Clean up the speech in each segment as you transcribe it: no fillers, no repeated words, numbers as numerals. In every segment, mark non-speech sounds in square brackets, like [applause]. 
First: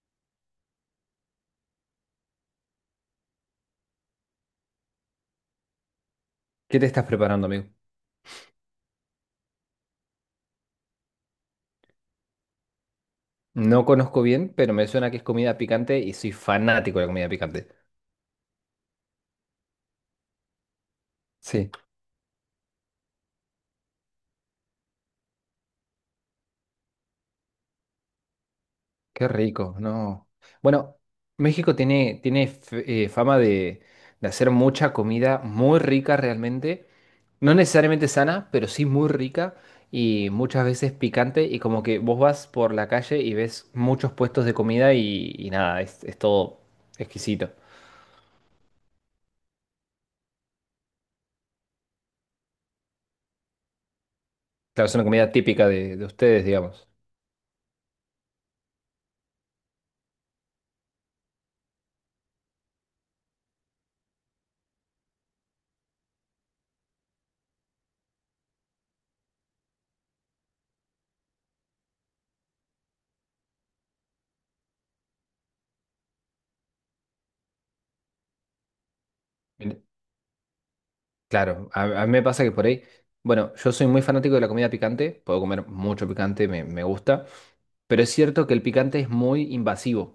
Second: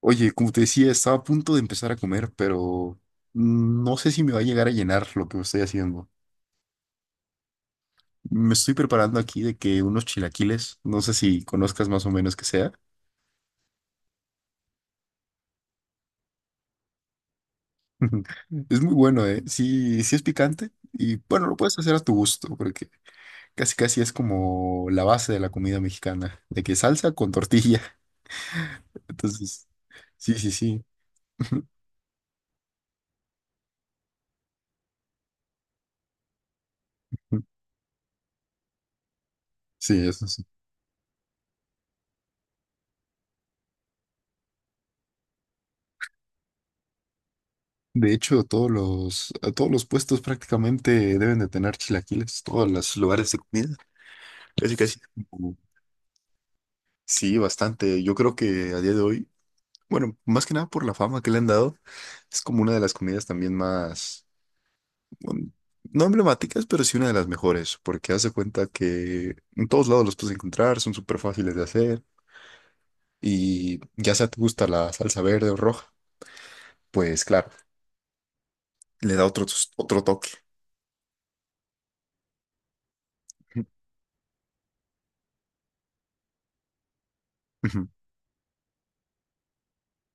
Oye, como te decía, estaba a punto de empezar a comer, pero no sé si me va a llegar a llenar lo que estoy haciendo. ¿Qué te estás preparando, amigo? Me estoy preparando aquí de que unos chilaquiles, no sé si conozcas más o menos que sea. No conozco bien, pero me suena que es comida picante y soy fanático de la comida picante. [laughs] Es muy bueno, ¿eh? Sí, sí es picante y bueno, lo Sí, puedes hacer a tu gusto, porque casi casi es como la base de la comida mexicana, de que salsa con tortilla. [laughs] qué Entonces, rico, no. sí, sí, sí. Bueno, [laughs] México tiene fama de hacer mucha comida muy rica realmente. No necesariamente sana, pero sí muy rica Sí, eso y sí. muchas veces picante. Y como que vos vas por la calle y ves muchos puestos de comida y nada, es todo exquisito. De hecho, a todos los puestos prácticamente deben de tener chilaquiles, todos los lugares de comida. Casi, Claro, es casi. una comida Mm. típica de ustedes, digamos. Sí, bastante. Yo creo que a día de hoy, bueno, más que nada por la fama que le han dado, es como una de las comidas también más, bueno, no emblemáticas, pero sí una de las mejores, porque hace cuenta que en todos lados los puedes encontrar, son súper fáciles de hacer y ya sea te gusta la salsa verde o roja, pues claro, le da otro toque. Claro, a mí me pasa que por ahí, bueno, yo [laughs] soy muy fanático de la comida picante, puedo comer mucho picante, me gusta, Ujú. pero es cierto que el picante es muy invasivo.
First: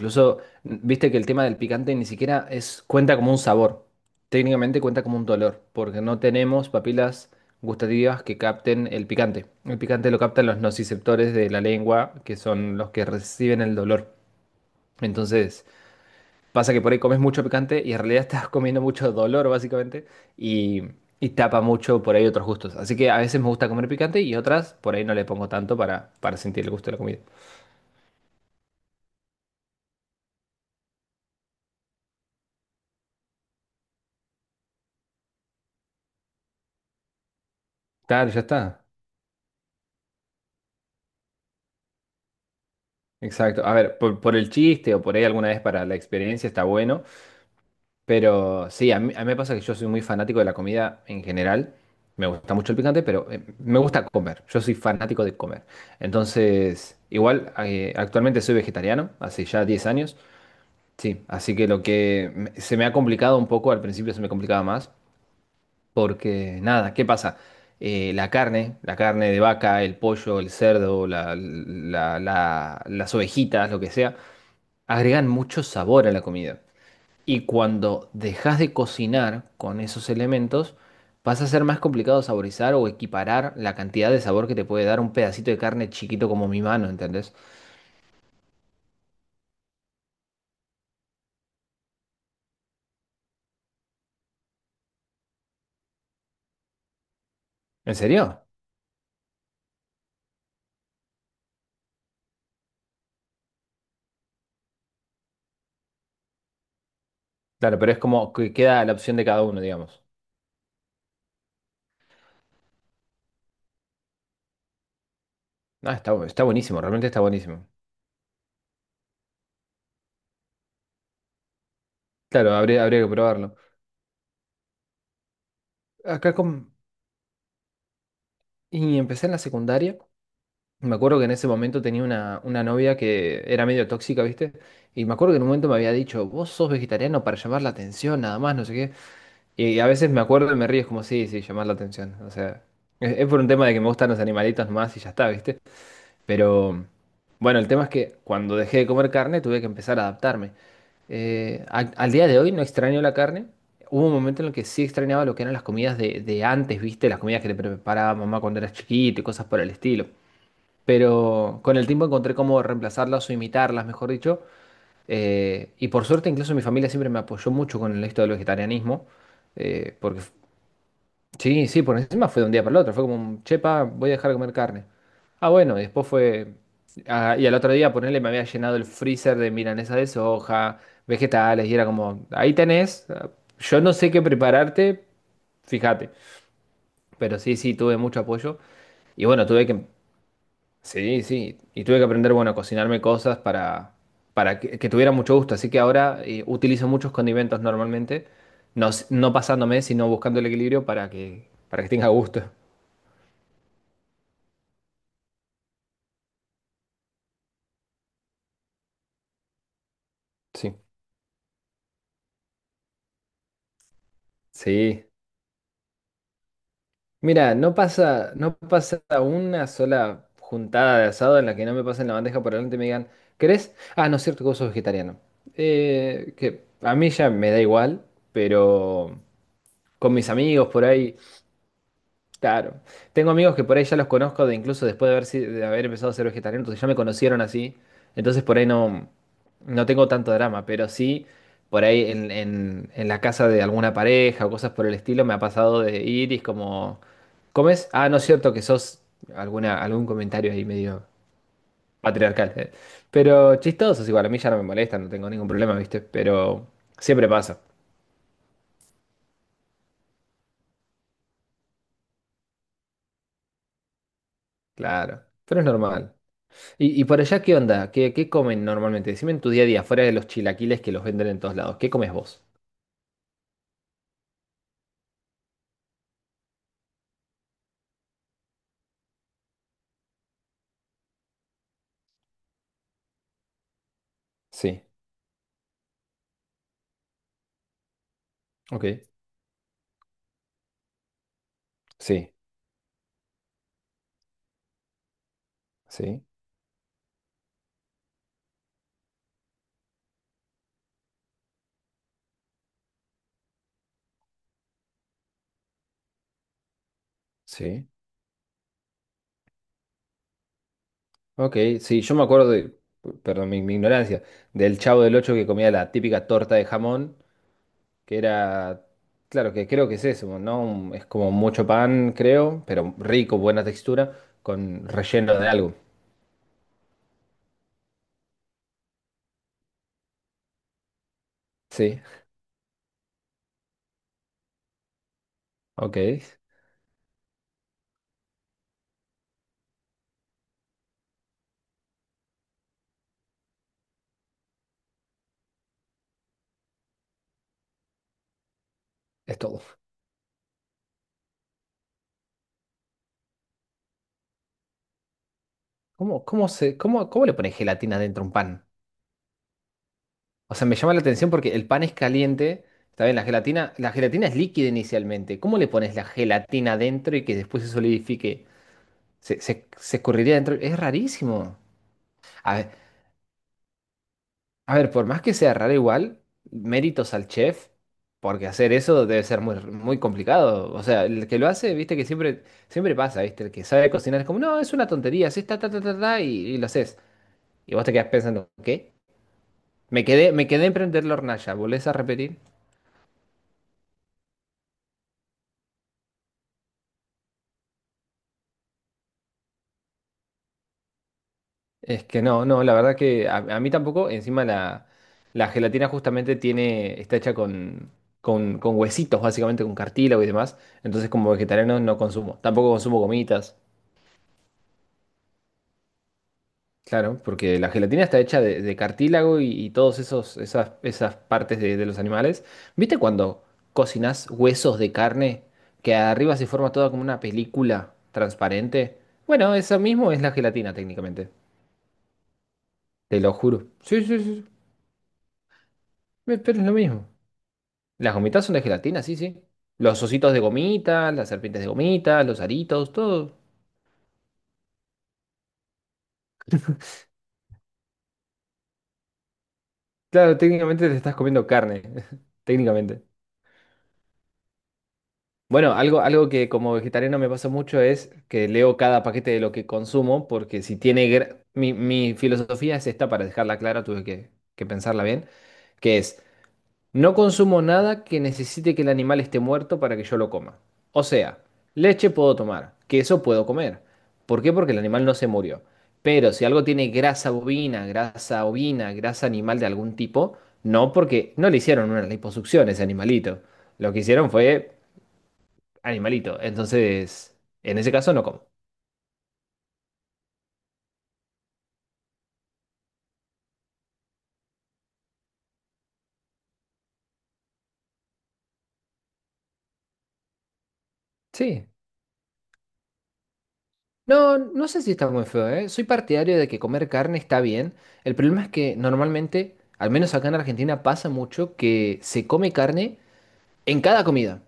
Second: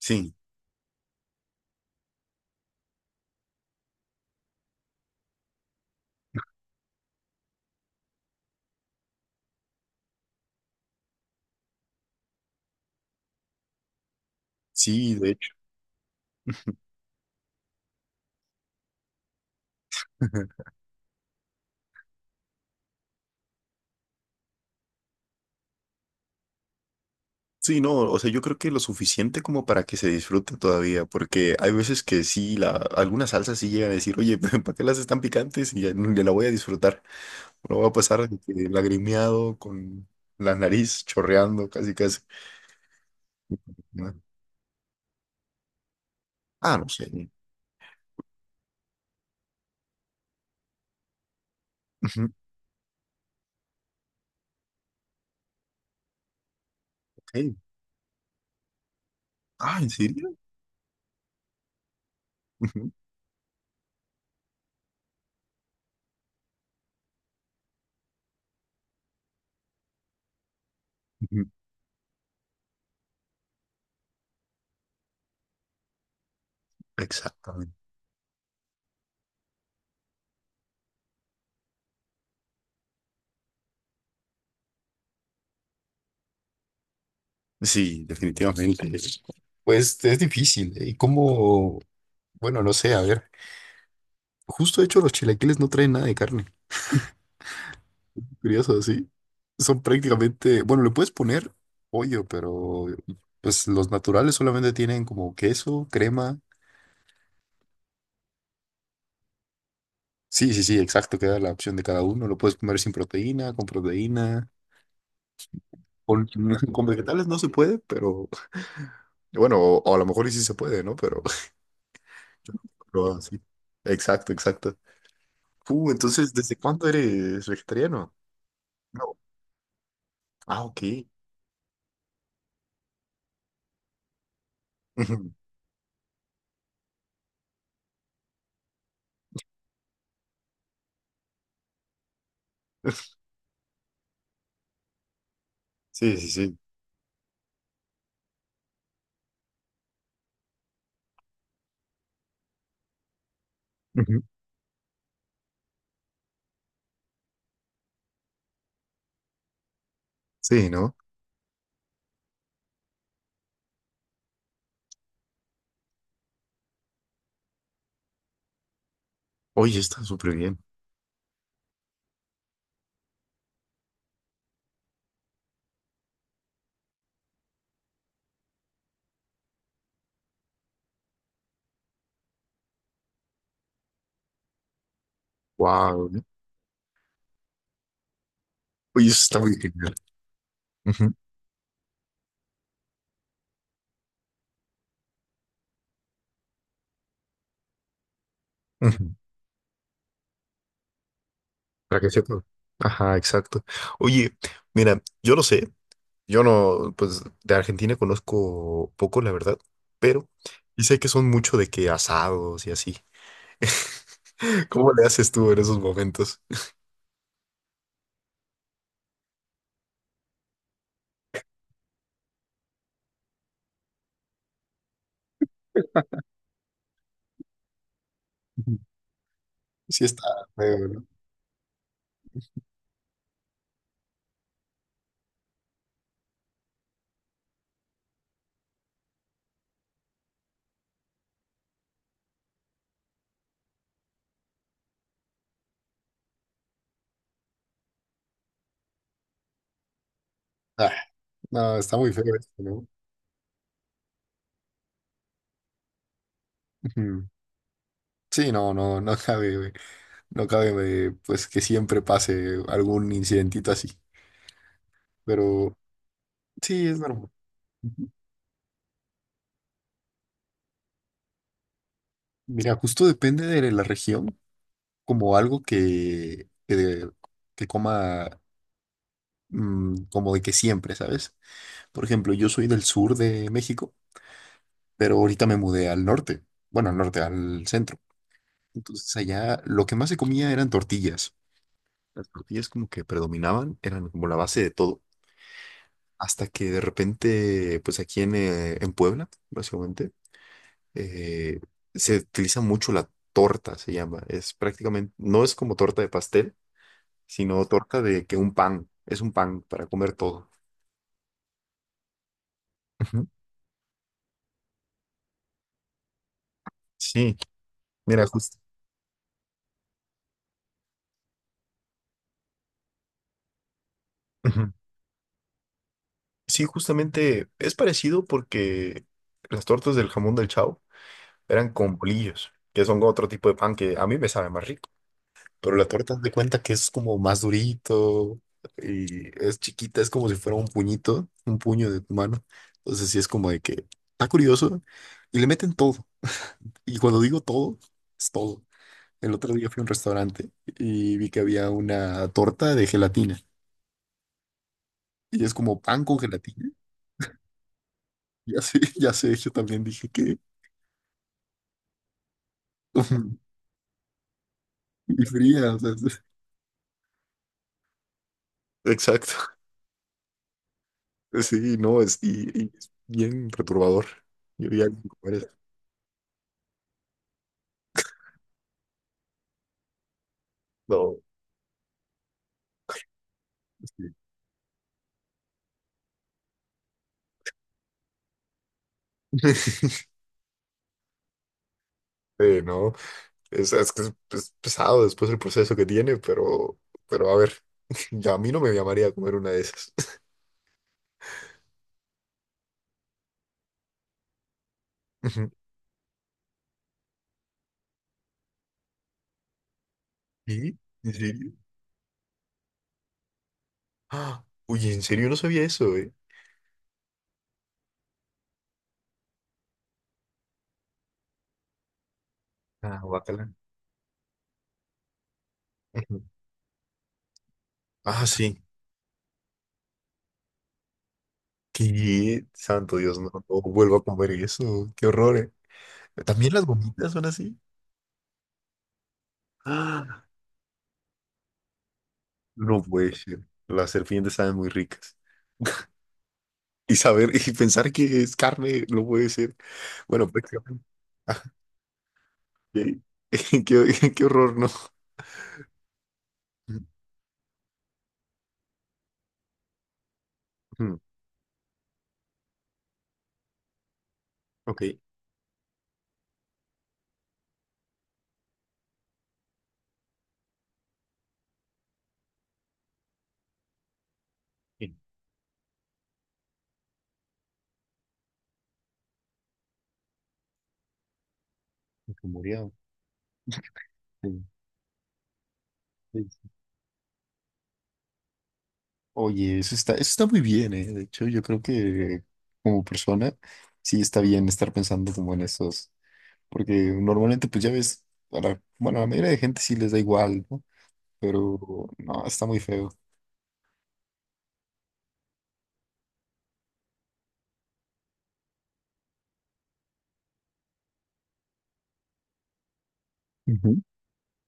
Sí, viste que el tema del picante ni siquiera cuenta como un sabor, técnicamente cuenta como un dolor, porque no tenemos papilas gustativas que capten el picante. El picante lo captan los nociceptores de la lengua, que son los que reciben el dolor. sí, de hecho. Entonces. Pasa que por ahí comes mucho picante y en realidad [laughs] estás comiendo mucho dolor, básicamente, [laughs] y, y tapa mucho por ahí otros gustos. Así que a veces me gusta comer picante y otras por ahí no le pongo tanto para, sentir el gusto de la comida. Sí, no, o sea, yo creo que lo suficiente como para que se disfrute todavía, porque hay veces que sí, algunas salsas sí llegan a decir, oye, [laughs] ¿para qué las están picantes? Y ya, ya la voy a disfrutar. No va a pasar Claro, de ya que está. lagrimeado con la nariz chorreando casi casi. Exacto. A ver, ¿No? Por el chiste o por ahí alguna vez para la experiencia está Ah, no bueno, sé. pero sí, a mí me pasa que yo soy muy fanático de la comida en general. Me Ujú, gusta mucho el picante, pero me gusta comer. Yo soy fanático de comer. Entonces, igual, ok. Actualmente soy vegetariano, hace ya Ah, 10 ¿en años. serio? Sí, así que lo que se me Ujú, ha complicado un poco, al principio se me complicaba más, porque nada, ¿qué pasa? La carne de vaca, el pollo, el cerdo, la- ujú. la- la- las ovejitas, lo que sea, agregan mucho sabor a la comida. Y Exactamente. cuando dejas de cocinar con esos elementos, pasa a ser más complicado saborizar o equiparar la cantidad de sabor que te puede dar un pedacito de carne chiquito como mi mano, ¿entendés? Sí, definitivamente. Pues es difícil, ¿eh? ¿Y cómo? Bueno, no sé, a ver. Justo de hecho, los chilaquiles no traen nada de carne. ¿En serio? Curioso, sí. Son prácticamente, bueno, le puedes poner pollo, pero pues los naturales solamente tienen como queso, crema. Claro, pero es como que queda la opción de cada uno, digamos. Sí, sí, sí, exacto, queda la opción de cada uno. Lo puedes comer sin proteína, con proteína. Ah, Con, está [laughs] buenísimo, con realmente está vegetales no se buenísimo. puede, pero bueno, o a lo mejor y sí se puede, ¿no? Pero, [laughs] Claro, habría que pero así. probarlo. Exacto, exacto. Entonces, Acá con. ¿desde cuándo eres vegetariano? Y No. empecé en la secundaria. Ah, ok. Me acuerdo que en ese momento tenía una novia que era medio tóxica, ¿viste? Y me acuerdo que en un [laughs] momento me había dicho, vos sos vegetariano para llamar la atención, nada más, no sé qué. Y a veces me acuerdo y me río, es como, sí, sí, llamar la atención. O sea, es por un tema de que me gustan los animalitos más y ya está, ¿viste? Sí, sí, sí. Pero, bueno, el tema es que cuando dejé de comer carne tuve que empezar a adaptarme. Al día de hoy no extraño la carne. Hubo un Ujú. momento en el que sí extrañaba lo que eran las comidas de antes, ¿viste? Las comidas que te preparaba mamá cuando eras chiquito y cosas por el estilo. Sí, ¿no? Pero con el tiempo encontré cómo reemplazarlas o imitarlas, mejor dicho. Y por suerte incluso mi familia siempre me apoyó mucho con el esto del vegetarianismo. Oye, está Porque súper bien. Sí, sí, por encima fue de un día para el otro. Fue como, chepa, voy a dejar de comer carne. Ah, bueno, y después fue. Ah, y al otro día, ponerle me había llenado el freezer de milanesa de soja, vegetales, y era como, ahí tenés. Ah, yo no sé qué prepararte, Wow. fíjate. Pero sí, sí, tuve mucho apoyo. Oye, eso Y está bueno, muy tuve que. genial. Ujú, Sí, sí. Y tuve que aprender, bueno, a cocinarme cosas para que tuviera mucho gusto. Así que ahora utilizo muchos condimentos normalmente. No, ujú. no pasándome, sino buscando el equilibrio para que Para tenga que gusto. sepa. Ajá, exacto. Oye, mira, yo no sé, yo no, pues de Argentina conozco poco, la verdad, pero Sí, y sé que son mucho de que asados y así. [laughs] ¿Cómo sí. le haces tú en esos momentos? Mira, no pasa, no pasa una sola juntada de asado en la que no me pasen la bandeja por delante y me digan, ¿querés? Ah, no es cierto que vos sos vegetariano. Que a mí ya me da igual, Ujú. pero Sí con está mis amigos por feo, ¿no? ahí. Claro. Tengo amigos que por ahí ya los conozco de incluso después de haber, de haber empezado a ser vegetariano, entonces ya me conocieron así. Entonces por ahí no tengo tanto drama, pero sí por ahí en la casa de alguna pareja o cosas por el estilo me ha pasado de ir y es como, ¿comes? Ah, no es cierto que sos algún comentario ahí Ah, medio no, está muy feo esto, patriarcal. ¿No? Pero chistosos igual, a mí ya no me molesta, no tengo ningún problema, ¿viste? Pero siempre Ujú. pasa, Sí, no, no, no cabe, güey. No cabe, pues que siempre pase algún incidentito así, claro. Pero es pero normal. sí, es ¿Y por normal. allá qué onda? ¿Qué comen normalmente? Decime en tu día a día, fuera de los chilaquiles que los venden en todos lados. ¿Qué comes vos? Mira, justo depende de la región, como algo que, que coma como de que siempre, ¿sabes? Por ejemplo, yo soy del sur de México, Sí, pero ahorita me mudé al norte, bueno, al norte, al centro. ok. Entonces allá lo que más se comía eran tortillas. Las Sí, tortillas como que predominaban, eran como la base de todo, sí, hasta que de repente, pues aquí en Puebla, básicamente, eh, se utiliza mucho la torta, se llama. Es prácticamente, no es como torta de pastel sino sí. torta de que un pan, es un pan para comer todo. Ok, sí, yo me acuerdo, Ujú. perdón, mi ignorancia, del Chavo del Ocho que comía la típica torta de jamón, Sí, que mira, justo. era, claro, que creo que es eso, ¿no? Es como mucho pan, creo, pero rico, buena textura, con relleno de algo. Sí, justamente es parecido porque las tortas del jamón del Chao eran con Sí, bolillos, que son otro tipo de pan que a mí me sabe más rico. Pero la ok, torta haz de es cuenta que es como más durito y es chiquita, es como si fuera un puñito, un puño de tu mano. Entonces sí es como de que está curioso y le meten todo. Y cuando digo todo, es todo. El otro todo. día fui a un restaurante y vi que había una torta de gelatina. Y es como pan con ¿Cómo, cómo gelatina. se, cómo, cómo le pones gelatina dentro a un Ya pan? sé, [laughs] ya sé, yo también dije que... O sea, me llama la atención porque el pan es caliente, está bien, la [laughs] gelatina, la gelatina es líquida Y inicialmente. ¿Cómo le fría, o sea, pones la es- gelatina dentro y que después se solidifique? Se, Exacto. se, se escurriría dentro. Es rarísimo. Sí, no, es, A y ver, es bien perturbador. Yo a ya ver, no por puedo más comer que eso. sea raro igual, méritos al chef, porque hacer eso debe ser muy, muy complicado. O sea, No, el que lo hace, viste que siempre, siempre pasa, viste, el que sabe sí. cocinar es como, no, es una tontería, así ta, ta, ta, ta, ta", y lo haces. Y vos te quedás pensando, ¿qué? [laughs] Me quedé en prender la hornalla, ¿volvés a repetir? No, es que es pesado después el proceso que tiene, pero a ver, [laughs] ya a mí no me llamaría a comer una de esas. [laughs] Es que no, la verdad que a mí tampoco, encima la Ujú. gelatina justamente está hecha con, con huesitos, básicamente con cartílago y demás, ¿Y? entonces ¿En como serio? vegetariano no consumo, tampoco consumo gomitas, Ah, uy, en serio no sabía eso, eh. claro, porque la gelatina está hecha de cartílago y todos esos, esas partes de los animales. ¿Viste Ah, cuando bacala. cocinas huesos de carne que arriba [laughs] se forma toda como una película Ah, sí. transparente? Bueno, eso mismo es la gelatina técnicamente, Qué santo Dios, te no, lo no juro. vuelvo Sí, a sí, comer sí, eso. Qué horror, eh. sí, También pero las es lo mismo. gomitas son así. Las gomitas son de gelatina, sí, sí. Los Ah, ositos de gomita, las serpientes de gomita, los no aritos, puede todo. ser. Las serpientes saben muy ricas. Y saber y pensar que es carne no puede ser. Bueno, Claro, prácticamente. técnicamente te estás Ah, comiendo carne, [laughs] qué, técnicamente. [laughs] Qué horror, ¿no? Bueno, algo que como vegetariano me pasa mucho es que leo cada paquete de lo que consumo. porque si Mm, tiene... gra- Mi, mi filosofía es esta, para dejarla clara, tuve que, ok. pensarla bien. que es, No consumo nada que necesite que el animal esté muerto para que yo lo coma. O sea, leche puedo tomar, queso puedo comer. ¿Por qué? Porque el Eh, animal no se murió. Pero si algo tiene grasa bovina, grasa ovina, grasa animal de algún tipo, no, porque no le hicieron una liposucción a rumoreado. ese animalito. Lo que hicieron Sí, fue sí, animalito. sí. Entonces, en ese caso no como. Oye, eso está muy bien, ¿eh? De hecho, yo creo que como persona sí está bien estar pensando como en esos. Porque normalmente, pues ya ves, bueno, a la mayoría de gente sí les da igual, ¿no? Sí. Pero no, está muy feo. No, no sé si está muy feo, ¿eh? Soy partidario de que comer carne está bien. El problema es que normalmente, al menos acá en Argentina, pasa mucho que se come carne Ujú, en cada comida.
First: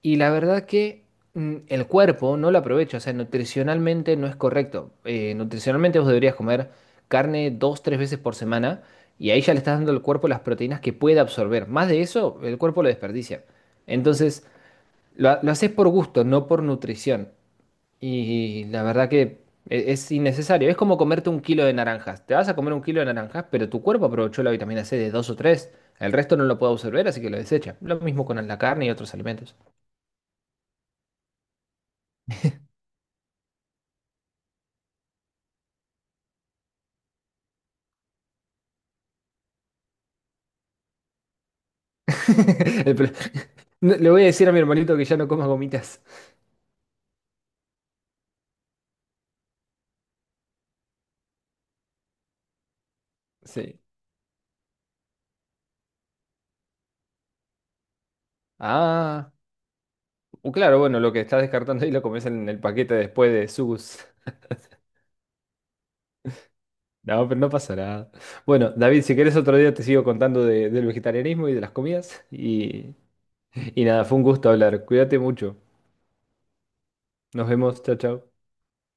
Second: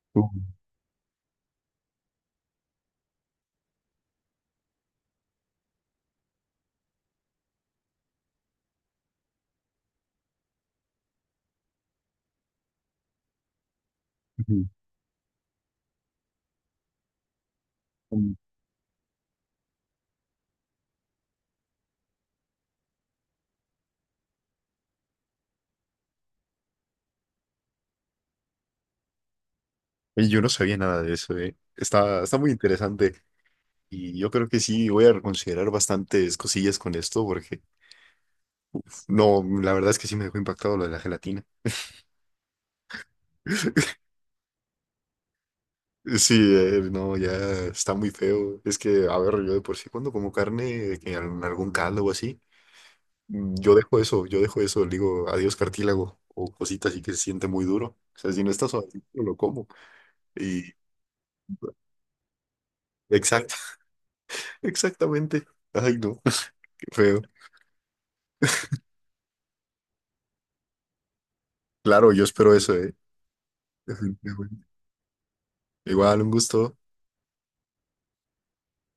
Y la ujú, verdad que el cuerpo no lo aprovecha, o sea, nutricionalmente no es correcto. Nutricionalmente vos deberías comer carne 2, 3 veces por semana y ahí ya le estás dando al cuerpo las proteínas que puede absorber. Más de eso, el cuerpo lo desperdicia. Entonces, lo haces por gusto, no por nutrición. ujú. Mm. Y la verdad que es innecesario. Es como comerte 1 kilo de naranjas. Te vas a comer 1 kilo de naranjas, pero tu cuerpo aprovechó la vitamina C de dos o tres. El resto no lo puede absorber, así que lo desecha. Lo mismo con la carne y otros alimentos. Oye, yo no sabía nada de eso, eh. Está, está muy interesante y yo creo que sí voy a reconsiderar bastantes cosillas con esto porque no, la verdad es que sí me dejó impactado lo de la gelatina. [laughs] El pro- [laughs] No, [laughs] le voy a decir a mi hermanito que ya no coma gomitas. Sí, no, ya está muy feo. Es que, a ver, yo de por sí cuando como carne, que en algún caldo o así, mm, yo Sí. dejo eso, yo dejo eso, le digo adiós cartílago o cositas así que se siente muy duro. O sea, si no está suavecito, no Ah, lo como. Y claro, bueno, lo que estás descartando ahí lo comes en el paquete después de exacto, sus. [laughs] exactamente. Ay, no, [laughs] qué feo. No, pero no pasa nada. Bueno, David, si querés otro día te sigo contando del vegetarianismo y de las Claro, yo comidas. espero eso, ¿eh? Y nada, fue un gusto Definitivamente. hablar. Cuídate mucho. Igual, un gusto. Nos vemos, chao, chao.